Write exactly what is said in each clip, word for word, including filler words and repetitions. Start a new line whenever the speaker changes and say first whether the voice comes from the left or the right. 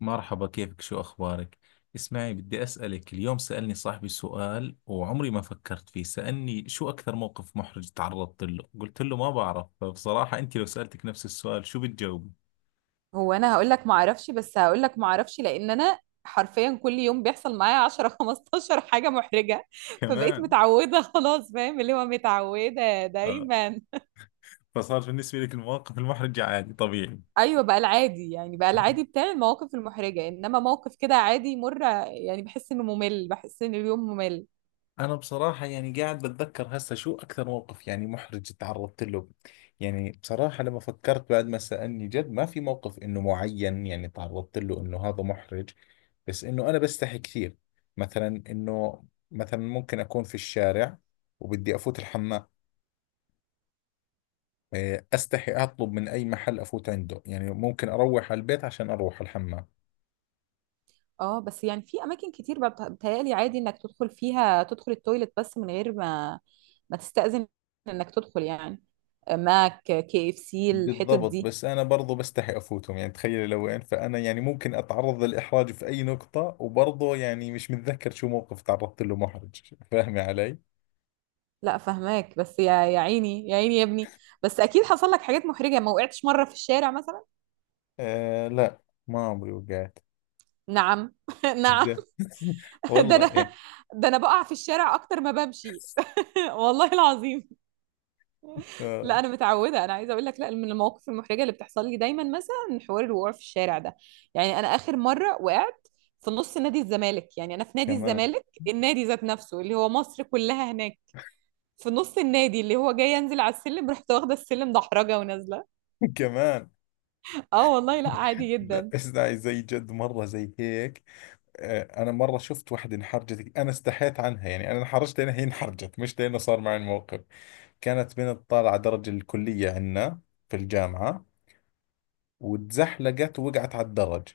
left: مرحبا، كيفك؟ شو أخبارك؟ اسمعي، بدي أسألك. اليوم سألني صاحبي سؤال وعمري ما فكرت فيه. سألني شو أكثر موقف محرج تعرضت له؟ قلت له ما بعرف. فبصراحة، أنت لو سألتك نفس السؤال شو بتجاوبي؟
right: هو انا هقول لك ما اعرفش، بس هقول لك ما اعرفش لان انا حرفيا كل يوم بيحصل معايا عشرة خمستاشر حاجه محرجه. فبقيت
left: كمان.
right: متعوده خلاص. فاهم؟ اللي هو متعوده
left: آه.
right: دايما.
left: فصار بالنسبة لك المواقف المحرجة عادي طبيعي.
right: ايوه، بقى العادي، يعني بقى العادي بتاعي المواقف المحرجه، انما موقف كده عادي يمر، يعني بحس انه ممل، بحس ان اليوم ممل.
left: أنا بصراحة يعني قاعد بتذكر هسه شو أكثر موقف يعني محرج تعرضت له. يعني بصراحة، لما فكرت بعد ما سألني، جد ما في موقف إنه معين يعني تعرضت له إنه هذا محرج. بس إنه أنا بستحي كثير. مثلا إنه، مثلا ممكن أكون في الشارع وبدي أفوت الحمام. إيه، أستحي أطلب من أي محل أفوت عنده، يعني ممكن أروح على البيت عشان أروح الحمام.
right: اه، بس يعني في اماكن كتير بقى بت- بتهيألي عادي انك تدخل فيها، تدخل التويلت بس من غير ما ما تستأذن، انك تدخل يعني. ماك، كي اف سي، الحتت
left: بالضبط.
right: دي.
left: بس أنا برضو بستحي أفوتهم. يعني تخيل لو وين، فأنا يعني ممكن أتعرض للإحراج في أي نقطة. وبرضو يعني مش متذكر شو موقف تعرضت له محرج فاهمي علي؟
right: لا فهماك، بس يا يا عيني، يا عيني يا ابني. بس اكيد حصل لك حاجات محرجه. ما وقعتش مره في الشارع مثلا؟
left: آه، لا. ما عمري وقعت.
right: نعم. نعم.
left: جد.
right: ده
left: والله
right: انا
left: يعني.
right: ده انا بقع في الشارع اكتر ما بمشي. والله العظيم. لا
left: آه.
right: انا متعوده. انا عايزه اقول لك، لا، من المواقف المحرجه اللي بتحصل لي دايما مثلا حوار الوقوع في الشارع ده. يعني انا اخر مره وقعت في نص نادي الزمالك. يعني انا في نادي
left: كمان.
right: الزمالك، النادي ذات نفسه اللي هو مصر كلها هناك، في نص النادي، اللي هو جاي انزل على السلم، رحت واخده السلم دحرجه ونازله.
left: كمان.
right: اه والله، لا عادي
left: لا،
right: جدا.
left: اسمعي، زي جد مرة زي هيك. آه، أنا مرة شفت وحدة انحرجت، أنا استحيت عنها. يعني أنا انحرجت لأنها هي انحرجت، مش لأنه صار معي الموقف. كانت بنت طالعة درج الكلية عنا في الجامعة، واتزحلقت ووقعت على الدرج.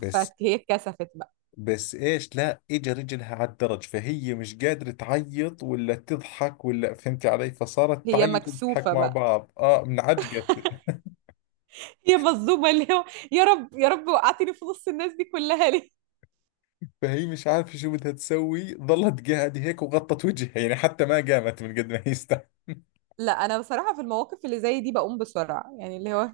left: بس.
right: فهي اتكسفت بقى.
left: بس ايش، لا اجى رجلها على الدرج، فهي مش قادرة تعيط ولا تضحك. ولا فهمت علي؟ فصارت
right: هي
left: تعيط وتضحك
right: مكسوفة
left: مع
right: بقى.
left: بعض. اه منعجقت.
right: هي مظلومة، اللي هو يا رب يا رب، وقعتني في نص الناس دي كلها ليه؟
left: فهي مش عارفة شو بدها تسوي، ظلت قاعدة هيك وغطت وجهها. يعني حتى ما قامت من قد ما هي است-
right: لا انا بصراحة في المواقف اللي زي دي بقوم بسرعة، يعني اللي هو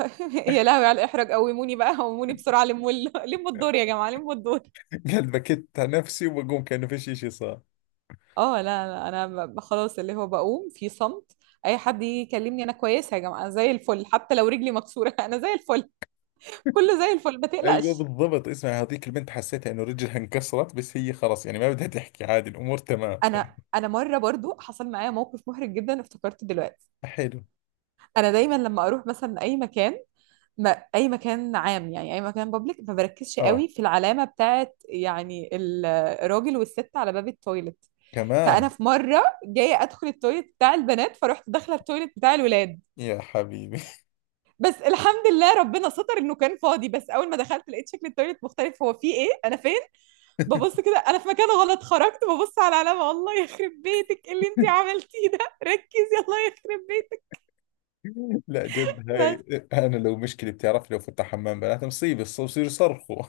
right: يا لهوي على الاحراج، قوموني بقى، قوموني بسرعة، لموا ال- لموا الدور يا جماعة، لموا الدور.
left: قالت بكت على نفسي وبقوم كأنه فيش اشي صار.
right: اه لا لا، انا ب- ب- خلاص اللي هو بقوم في صمت. اي حد يجي يكلمني، انا كويسة يا جماعة، أنا زي الفل حتى لو رجلي مكسورة، انا زي الفل، كله زي الفل، ما
left: ايوه
right: تقلقش.
left: بالضبط. اسمع، هذيك البنت حسيتها انه رجلها انكسرت، بس هي خلاص يعني ما بدها تحكي. عادي، الامور تمام.
right: انا انا مره برضو حصل معايا موقف محرج جدا، افتكرته دلوقتي.
left: حلو.
right: انا دايما لما اروح مثلا اي مكان، ما اي مكان عام، يعني اي مكان بابليك، ما بركزش
left: اه.
right: قوي في العلامه بتاعت، يعني ال- الراجل والست على باب التويلت. فانا
left: كمان.
right: في مره جايه ادخل التويلت بتاع البنات، فرحت داخله التويلت بتاع الولاد.
left: يا حبيبي.
right: بس الحمد لله ربنا ستر انه كان فاضي، بس اول ما دخلت لقيت شكل التويلت مختلف. هو فيه ايه، انا فين؟ ببص كده، انا في مكان غلط. خرجت ببص على العلامه، الله يخرب بيتك، إيه اللي انت عملتيه ده؟ ركزي، الله يخرب
left: لا جد، هاي.
right: بيتك.
left: انا لو مشكلة، بتعرف لو فتح حمام بنات مصيبة، الص- بصير يصرخوا.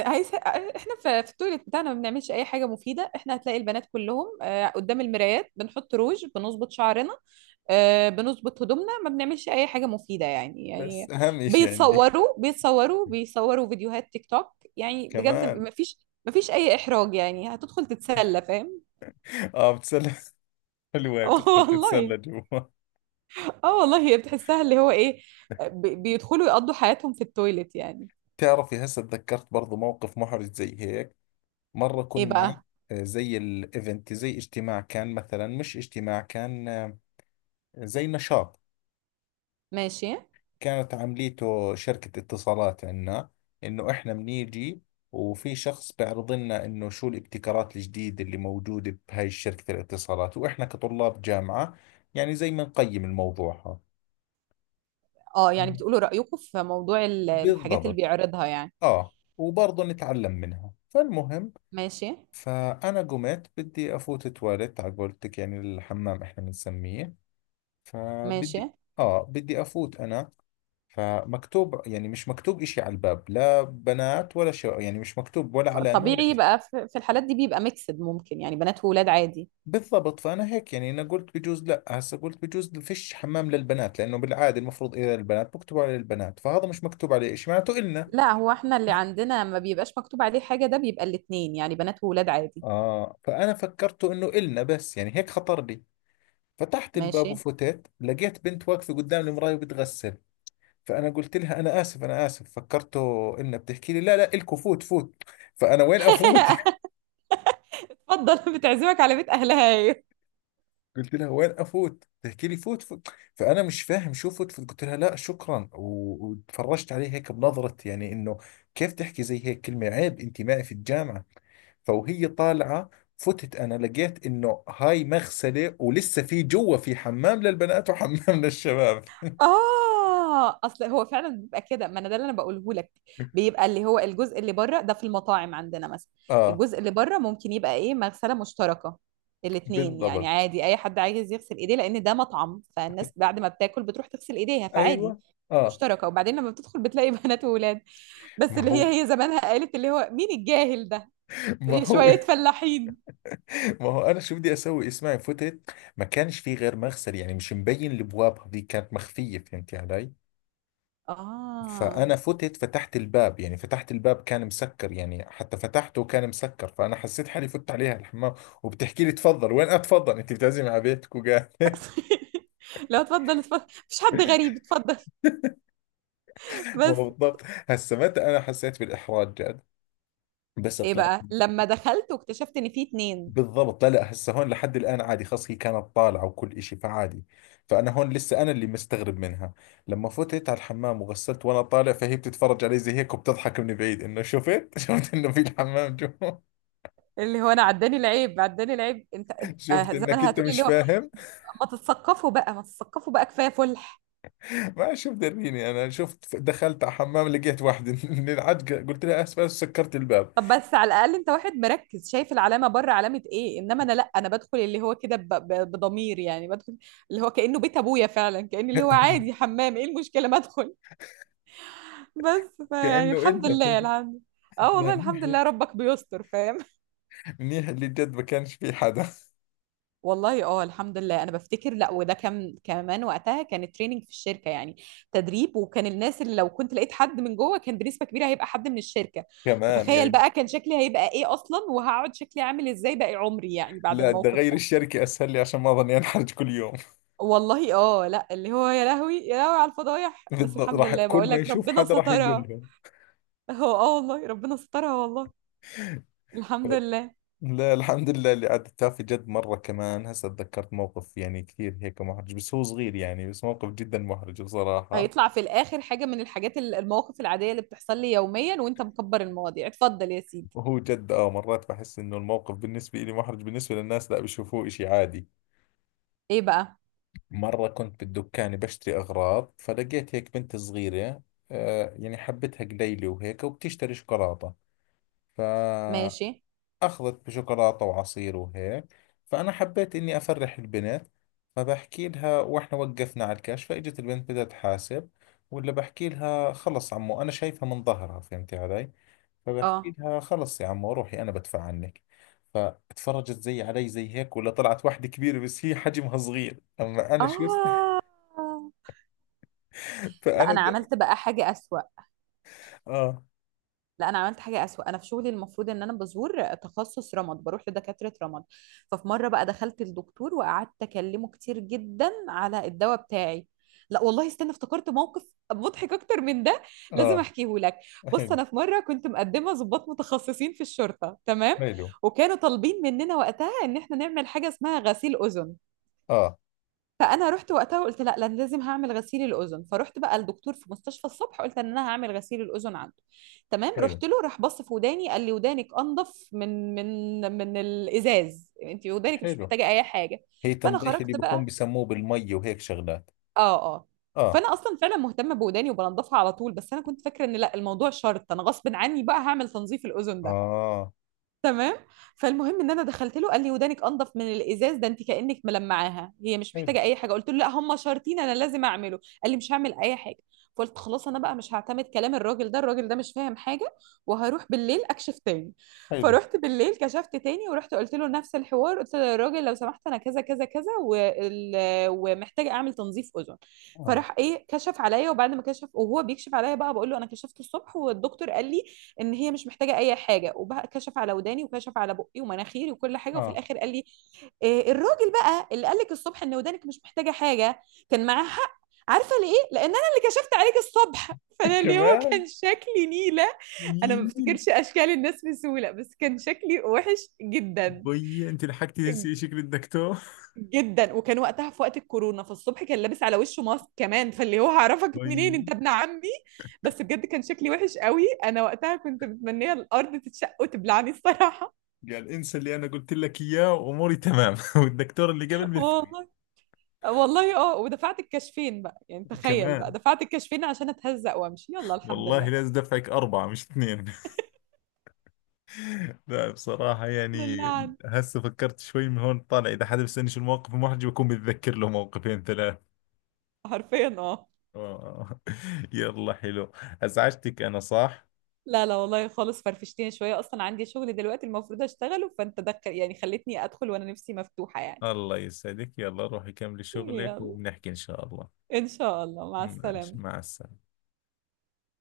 right: عايز، احنا في في التويليت بتاعنا ما بنعملش اي حاجه مفيده. احنا هتلاقي البنات كلهم آه، قدام المرايات بنحط روج، بنظبط شعرنا آه، بنظبط هدومنا، ما بنعملش اي حاجه مفيده، يعني
left: بس
right: يعني
left: اهم اشي عندي.
right: بيتصوروا بيتصوروا بيصوروا فيديوهات تيك توك، يعني بجد
left: كمان.
right: ما فيش، ما فيش اي احراج، يعني هتدخل تتسلى، فاهم؟
left: اه، بتسلى حلوة، بتدخل
right: والله.
left: تتسلى جوا.
right: اه والله، هي بتحسها اللي هو ايه، بي- بيدخلوا يقضوا حياتهم في التويليت يعني.
left: بتعرفي هسه تذكرت برضو موقف محرج زي هيك. مرة
right: ايه
left: كنا،
right: بقى؟
left: آه، زي الايفنت، زي اجتماع كان. مثلا مش اجتماع كان، آه، زي نشاط.
right: ماشي.
left: كانت عمليته شركة اتصالات عنا. إنه إحنا بنيجي، وفي شخص بيعرض لنا إنه شو الابتكارات الجديدة اللي موجودة بهاي شركة الاتصالات. وإحنا كطلاب جامعة يعني زي ما نقيم الموضوع هذا.
right: اه يعني بتقولوا رايكم في موضوع ال- الحاجات اللي
left: بالضبط.
right: بيعرضها يعني.
left: آه، وبرضه نتعلم منها. فالمهم،
right: ماشي.
left: فأنا قمت بدي أفوت تواليت، على قولتك يعني الحمام إحنا بنسميه.
right: ماشي.
left: فبدي، آه، بدي أفوت أنا. فمكتوب، يعني مش مكتوب إشي على الباب، لا بنات ولا شو. يعني مش مكتوب ولا
right: ف-
left: علامة ولا
right: طبيعي
left: إشي.
right: بقى، في في الحالات دي بيبقى ميكسد، ممكن يعني بنات وولاد عادي.
left: بالضبط. فأنا هيك يعني، أنا قلت بجوز، لا هسا قلت بجوز فيش حمام للبنات، لأنه بالعادة المفروض إذا البنات بكتبوا على البنات، فهذا مش مكتوب عليه إشي معناته إلنا.
right: لا، هو احنا اللي عندنا ما بيبقاش مكتوب عليه حاجة، ده بيبقى الاتنين، يعني بنات وولاد عادي.
left: آه، فأنا فكرته إنه إلنا، بس يعني هيك خطر لي. فتحت الباب
right: ماشي.
left: وفتت، لقيت بنت واقفة قدام المراية وبتغسل. فأنا قلت لها أنا آسف أنا آسف، فكرته إلنا. بتحكي لي لا لا إلكو، فوت فوت. فأنا وين أفوت؟
right: اتفضل، بتعزمك على بيت اهلها هي.
left: قلت لها وين افوت؟ تحكي لي فوت فوت. فانا مش فاهم شو فوت فوت. قلت لها لا شكرا، و- وتفرجت عليه هيك بنظره، يعني انه كيف تحكي زي هيك كلمه عيب انت معي في الجامعه. فوهي طالعه، فتت انا، لقيت انه هاي مغسله ولسه في جوا في حمام للبنات وحمام للشباب.
right: اه اصل هو فعلا بيبقى كده، ما انا ده اللي انا بقوله لك. بيبقى اللي هو الجزء اللي بره ده، في المطاعم عندنا مثلا،
left: اه
right: الجزء اللي بره ممكن يبقى ايه، مغسله مشتركه، الاثنين، يعني
left: بالضبط.
right: عادي، اي حد عايز يغسل ايديه، لان ده مطعم فالناس بعد ما بتاكل بتروح تغسل ايديها فعادي.
left: ايوه. اه.
right: مشتركه، وبعدين لما بتدخل بتلاقي بنات وولاد. بس
left: ما
right: اللي
left: هو.
right: هي هي زمانها قالت اللي هو مين الجاهل ده،
left: ما هو.
right: شويه فلاحين.
left: ما هو انا شو بدي اسوي؟ اسمعي فتت، ما كانش في غير مغسل، يعني مش مبين الابواب، هذه كانت مخفيه. فهمتي علي؟
right: اه.
left: فأنا فتت، فتحت الباب، يعني فتحت الباب كان مسكر، يعني حتى فتحته كان مسكر. فأنا حسيت حالي فت عليها الحمام، وبتحكي لي تفضل. وين أتفضل أنت؟ بتعزمي على بيتك وقال
right: لا اتفضل اتفضل، مفيش حد غريب، اتفضل.
left: ما
right: بس
left: هو بالضبط. هسه متى أنا حسيت بالإحراج جد؟ بس
right: ايه
left: طلعت.
right: بقى لما دخلت واكتشفت ان في اتنين؟
left: بالضبط، لا لا هسه هون لحد الآن عادي، خلص هي كانت طالعة وكل إشي، فعادي. فأنا هون لسه أنا اللي مستغرب منها. لما فتت على الحمام وغسلت وأنا طالع، فهي بتتفرج علي زي هيك وبتضحك من بعيد إنه شفت شفت إنه في الحمام جوا.
right: اللي هو انا عداني العيب، عداني العيب انت.
left: شفت
right: آه،
left: إنك
right: زمانها
left: أنت
right: هتقولي
left: مش
right: اللي هو،
left: فاهم.
right: ما تتثقفوا بقى، ما تتثقفوا بقى، كفايه فلح.
left: ما شو مدريني انا؟ شفت دخلت على حمام لقيت واحدة من العجقة قلت لها اسف اسف، سكرت الباب.
right: طب بس على الاقل انت واحد مركز، شايف العلامه بره، علامه ايه، انما انا لا، انا بدخل اللي هو كده ب- ب- بضمير، يعني بدخل اللي هو كانه بيت ابويا، فعلا كان اللي هو عادي، حمام، ايه المشكله ما ادخل. بس فيعني
left: كأنه
right: الحمد
left: الا.
right: لله، الحمد. اه
left: لا،
right: والله الحمد
left: منيح.
right: لله، ربك بيستر، فاهم؟
left: منيح اللي جد ما كانش في حدا.
right: والله اه الحمد لله. انا بفتكر، لا، وده كان كمان وقتها كان تريننج في الشركه، يعني تدريب، وكان الناس اللي لو كنت لقيت حد من جوه كان بنسبه كبيره هيبقى حد من الشركه.
left: كمان
right: فتخيل
left: يعني.
right: بقى كان شكلي هيبقى ايه اصلا، وهقعد شكلي عامل ازاي باقي عمري، يعني بعد
left: لا بدي
right: الموقف
left: اغير
right: ده.
left: الشركة اسهل لي، عشان ما اظني انحرج كل يوم.
right: والله اه لا، اللي هو يا لهوي يا لهوي على الفضايح، بس
left: بالضبط،
right: الحمد
left: راح
right: لله
left: كل
right: بقول
left: ما
right: لك
left: يشوف
right: ربنا
left: حدا راح يقول
right: سترها.
left: لهم.
right: هو اه والله ربنا سترها والله. الحمد لله.
left: لا الحمد لله اللي عدتها. في جد مرة كمان هسه تذكرت موقف، يعني كثير هيك محرج، بس هو صغير يعني، بس موقف جدا محرج بصراحة.
right: هيطلع في الاخر حاجه من الحاجات ال- المواقف العاديه اللي بتحصل لي يوميا، وانت مكبر المواضيع. اتفضل يا سيدي.
left: وهو جد اه مرات بحس انه الموقف بالنسبة لي محرج، بالنسبة للناس لا بيشوفوه اشي عادي.
right: ايه بقى؟
left: مرة كنت بالدكان بشتري اغراض، فلقيت هيك بنت صغيرة، آه يعني حبتها قليلة وهيك، وبتشتري شوكولاتة. فاخذت
right: ماشي.
left: بشوكولاتة وعصير وهيك. فانا حبيت اني افرح البنت. فبحكي لها، واحنا وقفنا على الكاش فاجت البنت بدها تحاسب، ولا بحكي لها خلص عمو، انا شايفها من ظهرها فهمتي علي. فبحكي
right: اه
left: لها خلص يا عمو روحي انا بدفع عنك. فاتفرجت زي علي زي هيك، ولا طلعت واحدة كبيرة بس هي حجمها صغير. اما انا شو است-
right: اه. لا
left: فانا
right: انا
left: د...
right: عملت بقى حاجه اسوأ.
left: اه
right: لا انا عملت حاجه اسوأ انا في شغلي المفروض ان انا بزور تخصص رمد، بروح لدكاتره رمد. ففي مره بقى دخلت الدكتور وقعدت اكلمه كتير جدا على الدواء بتاعي. لا والله استنى، افتكرت موقف مضحك اكتر من ده، لازم
left: اه.
right: احكيه لك. بص،
left: حلو
right: انا في مره كنت مقدمه ضباط متخصصين في الشرطه، تمام؟
left: حلو.
right: وكانوا طالبين مننا وقتها ان احنا نعمل حاجه اسمها غسيل اذن.
left: اه،
right: فانا رحت وقتها وقلت لا لأن لازم هعمل غسيل الاذن. فرحت بقى الدكتور في مستشفى الصبح، قلت ان انا هعمل غسيل الاذن عنده. تمام،
left: حلو
right: رحت له، راح بص في وداني، قال لي ودانك انضف من من من الازاز، انت ودانك مش
left: حلو.
right: محتاجه اي حاجه.
left: هي
right: فانا
left: تنظيف اللي
right: خرجت
left: بكون
right: بقى.
left: بسموه بالمي وهيك شغلات.
right: اه اه.
left: اه
right: فانا اصلا فعلا مهتمه بوداني وبنضفها على طول، بس انا كنت فاكره ان لا الموضوع شرط، انا غصب عني بقى هعمل تنظيف الاذن ده.
left: اه.
right: تمام. فالمهم ان انا دخلت له، قال لي ودانك انضف من الازاز ده، انت كانك ملمعاها، هي مش
left: حلو
right: محتاجه اي حاجه. قلت له لا هم شرطين، انا لازم اعمله. قال لي مش هعمل اي حاجه. فقلت خلاص، انا بقى مش هعتمد كلام الراجل ده، الراجل ده مش فاهم حاجه، وهروح بالليل اكشف تاني.
left: حلو.
right: فروحت بالليل كشفت تاني، ورحت قلت له نفس الحوار. قلت له يا راجل لو سمحت، انا كذا كذا كذا وال... ومحتاجه اعمل تنظيف اذن.
left: اه
right: فراح ايه، كشف عليا، وبعد ما كشف وهو بيكشف عليا بقى، بقول له انا كشفت الصبح والدكتور قال لي ان هي مش محتاجه اي حاجه. وبقى كشف على وداني، وكشف على بقي ومناخيري وكل حاجه، وفي
left: اه.
right: الاخر قال لي إيه الراجل بقى اللي قال لك الصبح ان ودانك مش محتاجه حاجه؟ كان معاه حق. عارفه ليه؟ لان انا اللي كشفت عليك الصبح. فانا اللي هو
left: كمان.
right: كان شكلي نيله. انا
left: يي.
right: ما بفتكرش اشكال الناس بسهوله، بس كان شكلي وحش جدا
left: بي، انت لحقتي تنسي شكل الدكتور.
right: جدا. وكان وقتها في وقت الكورونا، فالصبح كان لابس على وشه ماسك كمان، فاللي هو هعرفك
left: بي.
right: منين انت ابن عمي. بس بجد كان شكلي وحش قوي. انا وقتها كنت متمنيه الارض تتشق وتبلعني الصراحه.
left: قال انسى اللي انا قلت لك اياه واموري تمام. والدكتور اللي قبل بيفهم.
right: والله. والله اه، ودفعت الكشفين بقى، يعني تخيل بقى
left: كمان.
right: دفعت الكشفين عشان اتهزق وامشي، يلا الحمد
left: والله
right: لله.
left: لازم دفعك أربعة مش اثنين. لا بصراحة
right: الحمد
left: يعني،
right: لله عنه.
left: هسه فكرت شوي. من هون طالع إذا حدا بيسألني شو المواقف المحرجة بكون بتذكر له موقفين ثلاث.
right: حرفيا اه.
left: آه. يلا حلو. أزعجتك أنا صح؟
right: لا لا والله خالص، فرفشتني شويه، اصلا عندي شغل دلوقتي المفروض اشتغله، فانت دخل، يعني خلتني ادخل وانا نفسي مفتوحه يعني.
left: الله يسعدك، يلا روحي كملي شغلك
right: يلا،
left: وبنحكي إن شاء الله.
right: ان شاء الله، مع
left: ماشي،
right: السلامه.
left: مع السلامة.